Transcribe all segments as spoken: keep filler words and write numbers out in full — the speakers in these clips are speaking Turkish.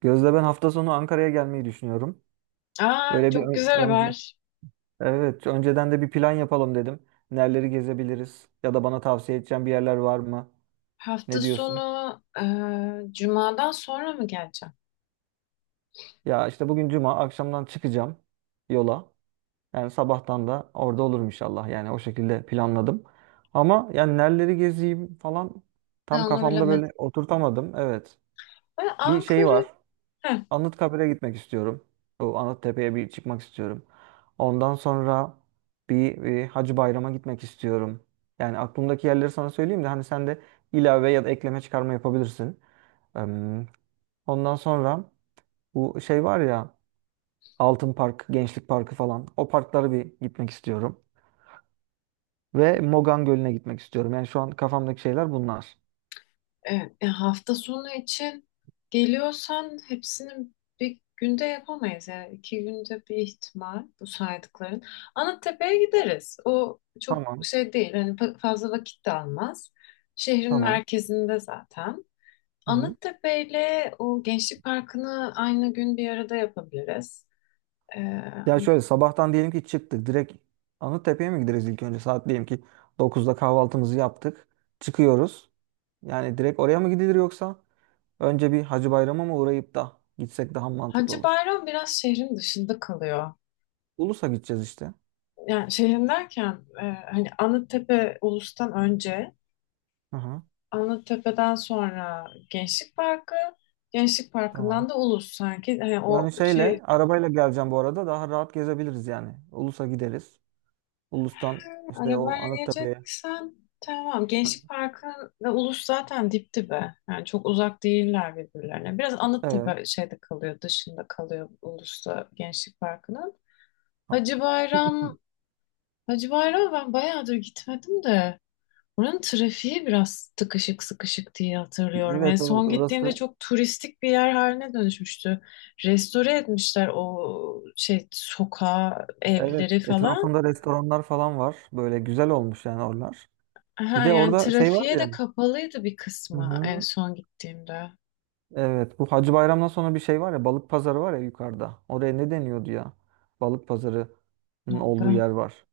Gözde, ben hafta sonu Ankara'ya gelmeyi düşünüyorum. Aa, Böyle bir çok güzel ö- önce, haber. evet, önceden de bir plan yapalım dedim. Nereleri gezebiliriz ya da bana tavsiye edeceğin bir yerler var mı? Ne Hafta diyorsun? sonu e, Cuma'dan sonra mı geleceğim? Ya işte bugün cuma akşamdan çıkacağım yola. Yani sabahtan da orada olurum inşallah. Yani o şekilde planladım. Ama yani nereleri gezeyim falan Ben tam onu kafamda bilemedim. böyle oturtamadım. Evet. Ben Bir şey Ankara. var. Heh, Anıtkabir'e gitmek istiyorum. Bu Anıttepe'ye bir çıkmak istiyorum. Ondan sonra bir, bir Hacı Bayram'a gitmek istiyorum. Yani aklımdaki yerleri sana söyleyeyim de hani sen de ilave ya da ekleme çıkarma yapabilirsin. Em, Ondan sonra bu şey var ya, Altın Park, Gençlik Parkı falan, o parklara bir gitmek istiyorum. Ve Mogan Gölü'ne gitmek istiyorum. Yani şu an kafamdaki şeyler bunlar. evet. E, hafta sonu için geliyorsan hepsini bir günde yapamayız. Yani iki günde bir ihtimal bu saydıkların. Anıttepe'ye gideriz. O çok Tamam, şey değil. Hani fa- fazla vakit de almaz. Şehrin tamam. merkezinde zaten. Hı hı. Anıttepe ile o Gençlik Parkı'nı aynı gün bir arada yapabiliriz. Ya şöyle sabahtan diyelim ki çıktık. Direkt Anıttepe'ye mi gideriz ilk önce? Saat diyelim ki dokuzda kahvaltımızı yaptık. Çıkıyoruz. Yani direkt oraya mı gidilir, yoksa önce bir Hacı Bayram'a mı uğrayıp da gitsek daha mantıklı Hacı olur. Bayram biraz şehrin dışında kalıyor. Ulus'a gideceğiz işte. Yani şehrin derken e, hani Anıttepe Ulus'tan önce, Hı hı, Anıttepe'den sonra Gençlik Parkı, Gençlik tamam. Parkı'ndan da Ulus sanki. Hani o Yani şey şeyle, arabayla geleceğim bu arada, daha rahat gezebiliriz yani. Ulus'a gideriz. Ulus'tan işte o arabayla Anıttepe'ye. geleceksen tamam. Hı. Gençlik Parkı ve Ulus zaten dip dibe. Yani çok uzak değiller birbirlerine. Biraz Evet. Anıttepe şeyde kalıyor, dışında kalıyor Ulus'ta Gençlik Parkı'nın. Tamam. Hacı Bayram Hacı Bayram ben bayağıdır gitmedim de. Buranın trafiği biraz tıkışık sıkışık diye hatırlıyorum. En Evet, evet, son gittiğimde orası. çok turistik bir yer haline dönüşmüştü. Restore etmişler o şey sokağı, Evet, evleri falan. etrafında restoranlar falan var. Böyle güzel olmuş yani oralar. Bir Ha, de yani orada şey var trafiğe ya. de kapalıydı bir Hı kısmı en hı. son gittiğimde. Evet, bu Hacı Bayram'dan sonra bir şey var ya, balık pazarı var ya yukarıda. Oraya ne deniyordu ya? Balık pazarının olduğu Onda. yer var.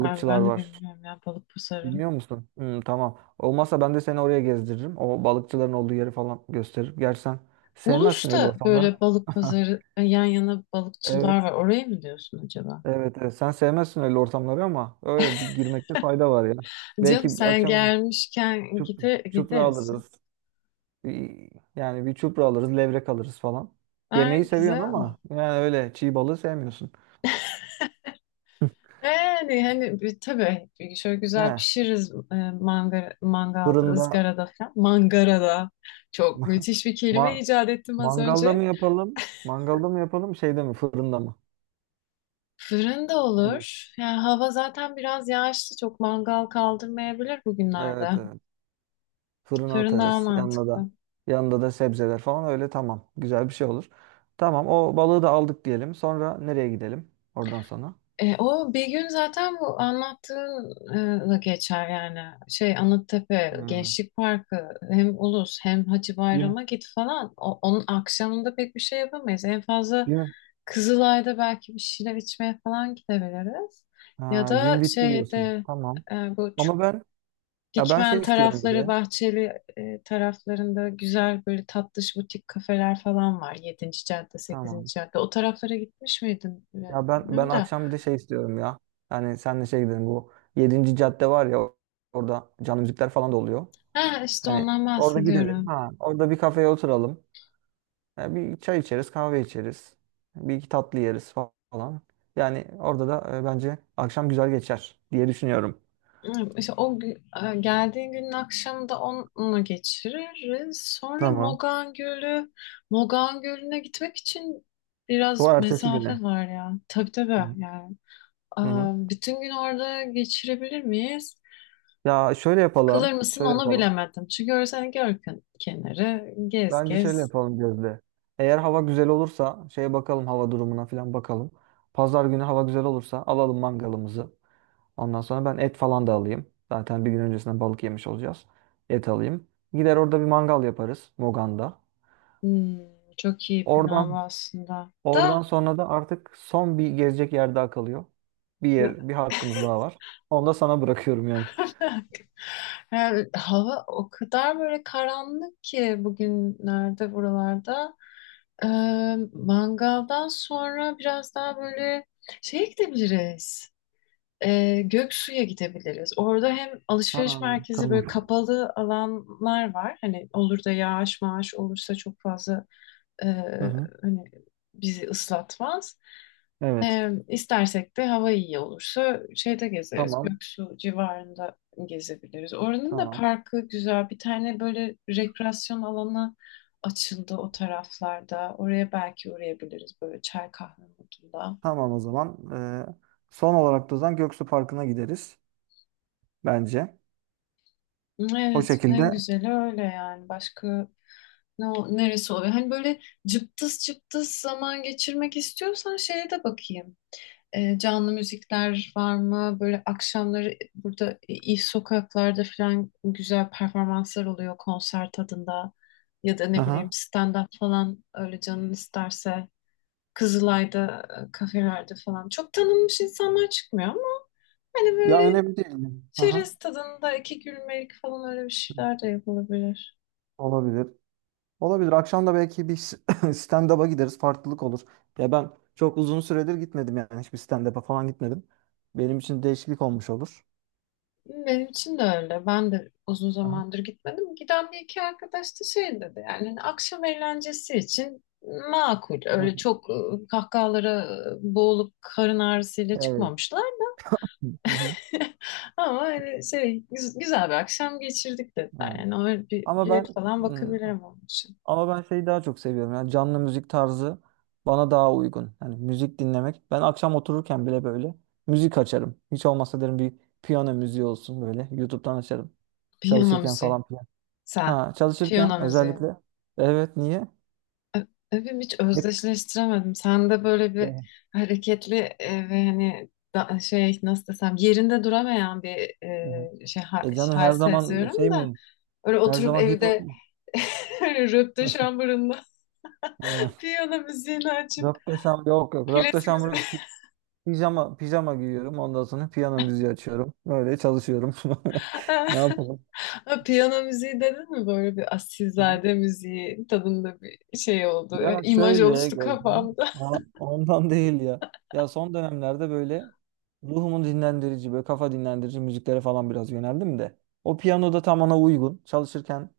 Abi ben de var. bilmiyorum ya balık pazarı. Bilmiyor musun? Hı, tamam. Olmazsa ben de seni oraya gezdiririm. O balıkçıların olduğu yeri falan gösteririm. Gerçi sen sevmezsin öyle Ulus'ta ortamları. böyle balık pazarı yan yana balıkçılar Evet, var. Orayı mı diyorsun acaba? evet, evet. Sen sevmezsin öyle ortamları ama öyle bir girmekte fayda var ya. Canım Belki sen akşam için gelmişken çup, gide, çupra gideriz. alırız. Bir- Yani bir çupra alırız, levrek alırız falan. Ha, Yemeği seviyorsun güzel. ama yani öyle çiğ balığı sevmiyorsun. Yani hani bir- tabii şöyle He, güzel pişiririz e, mangara, mangalda, fırında. ızgarada falan. Mangarada çok müthiş bir kelime ma icat ettim az Mangalda önce. mı yapalım? Mangalda mı yapalım? Şeyde mi? Fırında mı? Fırında Ne bileyim. olur. Yani hava zaten biraz yağışlı. Çok mangal kaldırmayabilir bugünlerde. Evet, evet. Fırına Fırın daha atarız. Yanında da mantıklı. yanında da sebzeler falan, öyle, tamam. Güzel bir şey olur. Tamam, o balığı da aldık diyelim. Sonra nereye gidelim? Oradan sonra. E, o bir gün zaten bu anlattığınla geçer yani. Şey Anıttepe, Hmm. Gençlik Parkı hem Ulus hem Hacı Gün Bayram'a git falan. O- onun akşamında pek bir şey yapamayız. En fazla gün Kızılay'da belki bir şeyler içmeye falan gidebiliriz. Ya ha, gün da bitti diyorsun. şeyde Tamam. e, bu Ç- Ama ben, ya ben şey Dikmen istiyorum bir tarafları, de. Bahçeli e, taraflarında güzel böyle tatlış butik kafeler falan var. yedinci cadde, Tamam. sekizinci cadde. O taraflara gitmiş miydin? Ya ben ben Bilmiyorum da. akşam bir de şey istiyorum ya. Yani senle şey gidelim, bu Yedinci cadde var ya, orada canlı müzikler falan da oluyor. Ha, işte Hani ondan orada gidelim. bahsediyorum. Ha, orada bir kafeye oturalım. Ya bir çay içeriz, kahve içeriz. Bir iki tatlı yeriz fa- falan. Yani orada da e, bence akşam güzel geçer diye düşünüyorum. Evet, İşte o gü- e, geldiğin günün akşamı da onunla geçiririz. Sonra Tamam. Mogan Gölü, Mogan Gölü'ne gitmek için Bu biraz ertesi güne. mesafe var ya. Tabii tabii Hı hı. yani. Hı hı. Aa, bütün gün orada geçirebilir miyiz? Ya şöyle Sıkılır yapalım. mısın Şöyle onu yapalım. bilemedim. Çünkü orası hani göl ken- kenarı, gez Bence şöyle gez. yapalım, Gözde. Eğer hava güzel olursa şeye bakalım, hava durumuna falan bakalım. Pazar günü hava güzel olursa alalım mangalımızı. Ondan sonra ben et falan da alayım. Zaten bir gün öncesinden balık yemiş olacağız. Et alayım. Gider, orada bir mangal yaparız Mogan'da. Hmm, çok iyi plan Oradan aslında. oradan Da sonra da artık son bir gezecek yer daha kalıyor. Bir yer, bir hakkımız daha var. Onu da sana bırakıyorum yani. yani hava o kadar böyle karanlık ki bugünlerde buralarda. Ee, mangaldan sonra biraz daha böyle şeye gidebiliriz. Ee, Göksu'ya gidebiliriz. Orada hem Ha, alışveriş merkezi böyle tamam. kapalı alanlar var. Hani olur da yağış maaş olursa çok fazla e, Hı hı. hani bizi ıslatmaz. Evet. E, istersek de hava iyi olursa şeyde gezeriz. Tamam. Göksu civarında gezebiliriz. Oranın da Tamam. parkı güzel. Bir tane böyle rekreasyon alanı açıldı o taraflarda. Oraya belki uğrayabiliriz böyle çay kahve modunda. Tamam o zaman. Ee, son olarak da o zaman Göksu Parkı'na gideriz bence. O Evet, en şekilde. güzeli öyle yani. Başka ne o- neresi oluyor? Hani böyle cıptız cıptız zaman geçirmek istiyorsan şeye de bakayım. E, canlı müzikler var mı? Böyle akşamları burada iyi sokaklarda falan güzel performanslar oluyor konser tadında. Ya da ne bileyim Aha. stand-up falan öyle canın isterse. Kızılay'da, e, kafelerde falan. Çok tanınmış insanlar çıkmıyor ama hani Ya böyle önemli değil. Aha. çerez tadında iki gülmelik falan öyle bir şeyler de yapılabilir. Olabilir. Olabilir. Akşam da belki bir s- stand-up'a gideriz. Farklılık olur. Ya ben çok uzun süredir gitmedim yani. Hiçbir stand-up'a falan gitmedim. Benim için değişiklik olmuş olur. Benim için de öyle. Ben de uzun Aha. zamandır gitmedim. Giden bir iki arkadaş da şey dedi yani hani akşam eğlencesi için makul. Hı Öyle hı. çok e, kahkahalara e, boğulup karın ağrısıyla Evet. çıkmamışlar. Hı hı. Ama hani şey güz- güzel bir akşam geçirdik dediler. Evet. Yani öyle bir Ama ben bilet falan ıı, bakabilirim onun için. Ama ben şeyi daha çok seviyorum. Yani canlı müzik tarzı bana daha uygun. Yani müzik dinlemek. Ben akşam otururken bile böyle müzik açarım. Hiç olmazsa derim, bir piyano müziği olsun böyle. YouTube'dan açarım. Piyano Çalışırken müziği. falan filan. Sen. Ha, Piyano çalışırken müziği. özellikle. Evet, niye? Ö- Övüm hiç Hep, özdeşleştiremedim. Sen de böyle bir e, hareketli e, ve hani da- şey nasıl desem yerinde duramayan bir hı hı. e, şey ha- E canım, hal her zaman seziyorum şey da mi? öyle Her oturup zaman hip hop evde mu? öyle röpte şambarında Ha, piyano müziğini açıp rap desem yok yok. Rap klasik desem müziği yok. Pijama pijama giyiyorum. Ondan sonra piyano müziği açıyorum. Böyle çalışıyorum. Ne yapalım? Ha, piyano müziği dedin mi böyle bir asilzade müziği tadında bir şey oldu. Ya İmaj şöyle oluştu Gözde, kafamda. ha, ondan değil ya. Ya son dönemlerde böyle ruhumun dinlendirici, böyle kafa dinlendirici müziklere falan biraz yöneldim de. O piyano da tam ona uygun. Çalışırken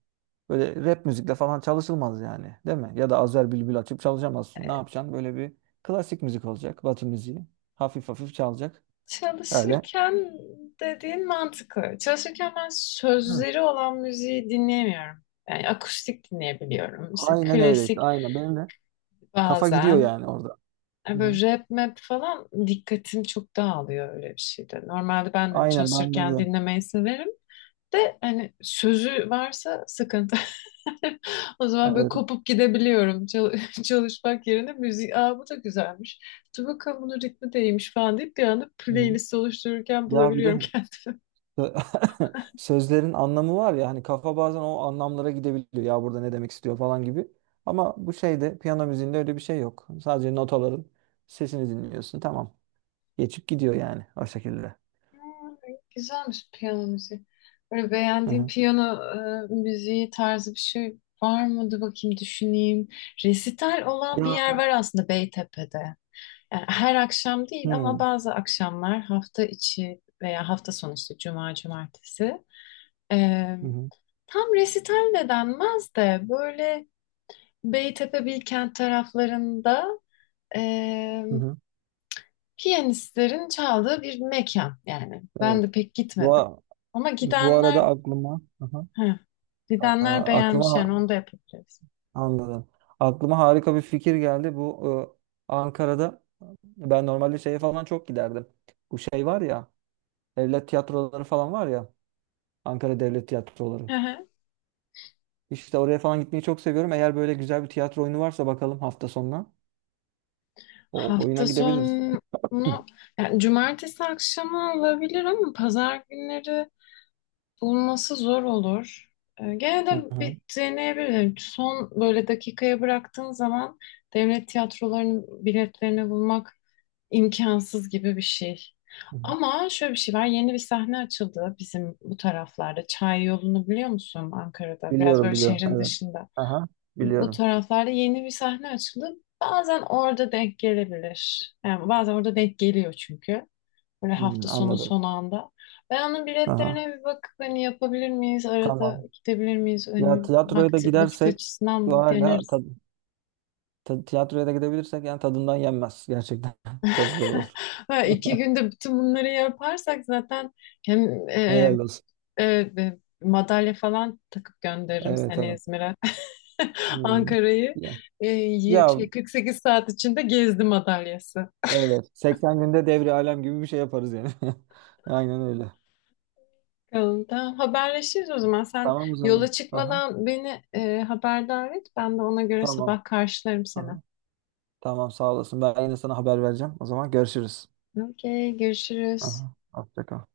böyle rap müzikle falan çalışılmaz yani. Değil mi? Ya da Azer Bülbül açıp çalışamazsın. Ne yapacaksın? Böyle bir klasik müzik olacak. Batı müziği. Hafif hafif çalacak. Öyle. Çalışırken dediğin mantıklı. Çalışırken ben Hı. sözleri olan müziği dinleyemiyorum. Yani akustik dinleyebiliyorum. İşte Aynen öyle işte. klasik Aynen. Benim de kafa gidiyor bazen. yani orada. Yani Hı hı. böyle rap map falan dikkatim çok dağılıyor öyle bir şeyde. Normalde ben de Aynen bende çalışırken de. dinlemeyi severim. De hani sözü varsa sıkıntı. O zaman böyle Evet. kopup gidebiliyorum. Çal- çalışmak yerine müzik. Aa, bu da güzelmiş. Dur bakalım bunun ritmi değilmiş falan deyip bir anda Hı hı. playlist oluştururken Ya bir bulabiliyorum de kendimi. Sö- sözlerin anlamı var ya, hani kafa bazen o anlamlara gidebiliyor. Ya burada ne demek istiyor falan gibi. Ama bu şeyde, piyano müziğinde, öyle bir şey yok. Sadece notaların sesini dinliyorsun. Tamam. Geçip gidiyor yani o şekilde. Hmm, güzelmiş piyano müziği. Böyle Hı beğendiğin hı. piyano e, müziği tarzı bir şey var mıydı bakayım düşüneyim. Resital olan bir Ya. yer var aslında Beytepe'de. Yani her akşam değil ama Hı bazı akşamlar hafta içi veya hafta sonu işte cuma cumartesi. E, hı. tam resital de denmez de böyle Beytepe Bilkent taraflarında Hı hı. piyanistlerin çaldığı bir mekan yani. Ben Evet. de pek Bu, gitmedim. a- Ama bu gidenler arada aklıma, hı hı. heh, Aa, gidenler beğenmiş aklıma, yani onu da yapabiliriz. anladım. Aklıma harika bir fikir geldi. Bu e, Ankara'da ben normalde şeye falan çok giderdim. Bu şey var ya, devlet tiyatroları falan var ya. Ankara Devlet Tiyatroları. Hı hı. İşte oraya falan gitmeyi çok seviyorum. Eğer böyle güzel bir tiyatro oyunu varsa bakalım hafta sonuna. O oyuna Hafta gidebiliriz. sonu Hı. yani cumartesi akşamı olabilir ama pazar günleri bulması zor olur. Ee, gene de Hı hı. Hı. bir deneyebilirim. Son böyle dakikaya bıraktığın zaman devlet tiyatrolarının biletlerini bulmak imkansız gibi bir şey. Hı. Ama şöyle bir şey var. Yeni bir sahne açıldı bizim bu taraflarda. Çay yolunu biliyor musun Ankara'da? Biraz Biliyorum, böyle biliyorum. şehrin Evet. dışında. Aha, Bu biliyorum. taraflarda yeni bir sahne açıldı. Bazen orada denk gelebilir. Yani bazen orada denk geliyor çünkü. Böyle Hmm, hafta sonu anladım. son anda. Ben onun Aha, biletlerine bir bakıp hani yapabilir miyiz? Arada tamam. gidebilir miyiz? Ya Hani tiyatroya da vakti, vakit gidersek, açısından bir var ya, ta- deneriz. ta- tiyatroya da gidebilirsek, yani tadından yenmez gerçekten. Çok güzel olur. Ha, iki günde bütün bunları yaparsak zaten hem e, Helal olsun. e, e, madalya falan takıp gönderirim Evet, seni evet. İzmir'e. Hmm. Ankara'yı Ya, e, yir- ya şey, kırk sekiz saat içinde gezdi madalyası. evet, seksen günde devri alem gibi bir şey yaparız yani. Aynen öyle. Bakalım, tamam, haberleşiriz o zaman. Sen Tamam o zaman. yola Aha, çıkmadan beni e, haberdar et. Ben de ona göre tamam. sabah karşılarım seni. Aha, tamam, sağ olasın. Ben yine sana haber vereceğim. O zaman görüşürüz. Okey, görüşürüz. Aha, hoşça kal.